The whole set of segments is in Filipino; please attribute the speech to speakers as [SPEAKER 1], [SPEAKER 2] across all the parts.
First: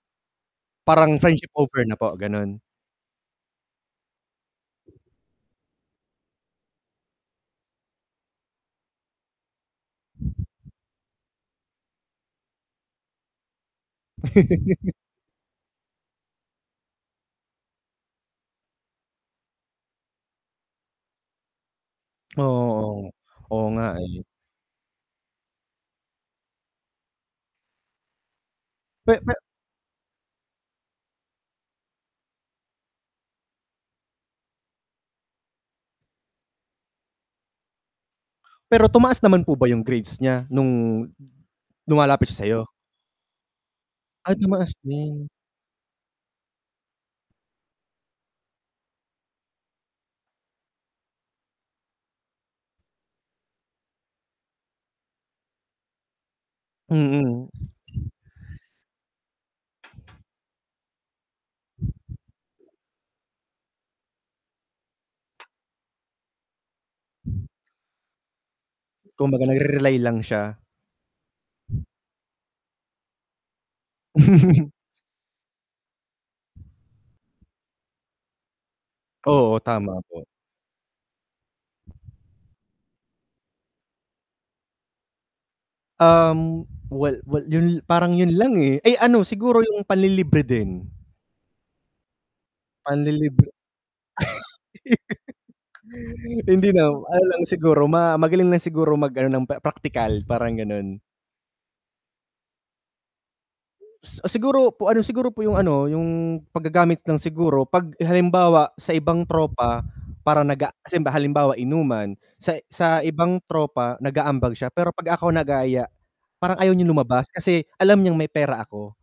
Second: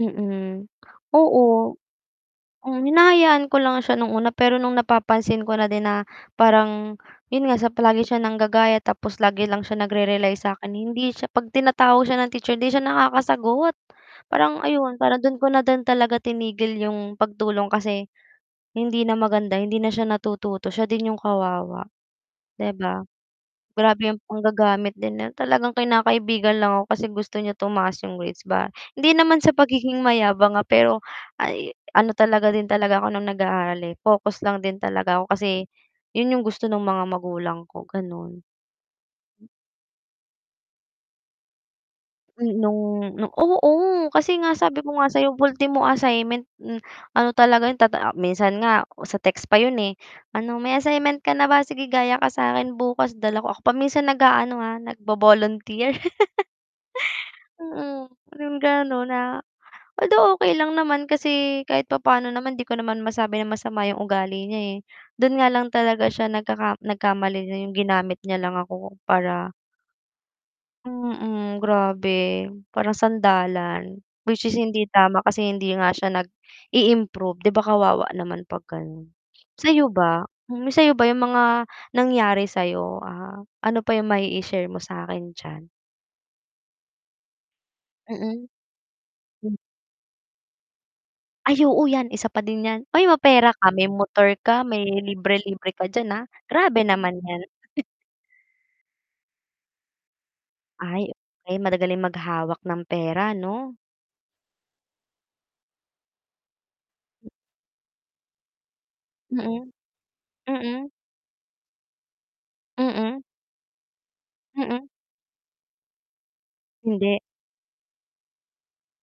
[SPEAKER 1] Mm
[SPEAKER 2] Parang friendship
[SPEAKER 1] oo,
[SPEAKER 2] over na po ganun?
[SPEAKER 1] um, hinahayaan ko lang siya nung una pero nung napapansin ko na din na parang 'yon nga palagi siya nanggagaya tapos lagi lang siya nag-re-realize sa akin, hindi siya 'pag tinatawag siya ng teacher hindi siya nakakasagot, parang ayun, para do'n ko na din talaga tinigil 'yong pagtulong kasi hindi na maganda, hindi na siya natututo siya din 'yong kawawa, 'di ba,
[SPEAKER 2] Oo, oo nga, oo nga,
[SPEAKER 1] grabe ang
[SPEAKER 2] eh.
[SPEAKER 1] panggagamit din, talagang kinakaibigan lang ako kasi gusto niya tumaas yung grades ba, hindi
[SPEAKER 2] Pe pe
[SPEAKER 1] naman sa pagiging mayabang, ah, pero ay ano talaga din talaga ako nung nag-aaral, eh, focus lang din talaga ako kasi yun yung gusto ng mga magulang ko ganon.
[SPEAKER 2] Pero tumaas naman po ba yung grades nya nung lumalapit siya sayo?
[SPEAKER 1] Mm nung nung oo
[SPEAKER 2] Ah,
[SPEAKER 1] kasi nga
[SPEAKER 2] tumaas
[SPEAKER 1] sabi ko nga sabi
[SPEAKER 2] din.
[SPEAKER 1] ko nga sayo ultimo assignment, m ano talaga yun tata minsan nga sa text pa yun, eh, "Ano may assignment ka na ba? Sige gaya ka sakin bukas" dala ko ako pa minsan nag-aano, ah, nga nag-vo-volunteer
[SPEAKER 2] Mm.
[SPEAKER 1] Mm parang ganon na, although, okey lang naman kasi kahit papaano naman di ko naman masabi na masama yung ugali niya, eh, dun nga lang talaga siya nagkaka nagkamali na yung ginamit niya lang ako
[SPEAKER 2] Kumbaga
[SPEAKER 1] para
[SPEAKER 2] nag re-rely lang siya.
[SPEAKER 1] Mm grabe, parang sandalan, which is hindi tama kasi hindi nga siya nag-i-improve 'di ba kawawa naman pag ganon,
[SPEAKER 2] Oo
[SPEAKER 1] sayo
[SPEAKER 2] tama po.
[SPEAKER 1] ba, yung sayo ba yung mga nangyari sayo, ah, ano pa yung ma-i-i-share mo sa akin diyan?
[SPEAKER 2] Um, well well yun parang yun
[SPEAKER 1] Mm.
[SPEAKER 2] lang, eh, ay ano siguro yung panlilibre din.
[SPEAKER 1] Ay oo yan, isa pa din yan, uy mapera
[SPEAKER 2] Panlilibre.
[SPEAKER 1] ka, may motor ka, may libre-libre ka dyan, ah,
[SPEAKER 2] Hindi
[SPEAKER 1] grabe
[SPEAKER 2] na
[SPEAKER 1] naman
[SPEAKER 2] ano
[SPEAKER 1] yan.
[SPEAKER 2] lang siguro, ma magaling lang siguro mag ano ng praktikal parang ganun.
[SPEAKER 1] Ay, may magagaling maghawak ng pera no?
[SPEAKER 2] Ah, siguro po ano, siguro po yung ano, yung paggagamit lang siguro, pag halimbawa sa ibang
[SPEAKER 1] Mm,
[SPEAKER 2] tropa, para naga
[SPEAKER 1] mm.
[SPEAKER 2] kase halimba halimbawa inuman, sa sa
[SPEAKER 1] Mm.
[SPEAKER 2] ibang tropa nag-aambag siya,
[SPEAKER 1] Mm.
[SPEAKER 2] pero pag ako nagaya parang ayaw niyang
[SPEAKER 1] Hindi.
[SPEAKER 2] lumabas, kasi alam niyang may pera ako.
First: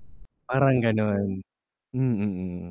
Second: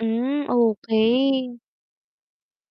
[SPEAKER 1] Hmm
[SPEAKER 2] Parang ganun
[SPEAKER 1] okey.
[SPEAKER 2] mm.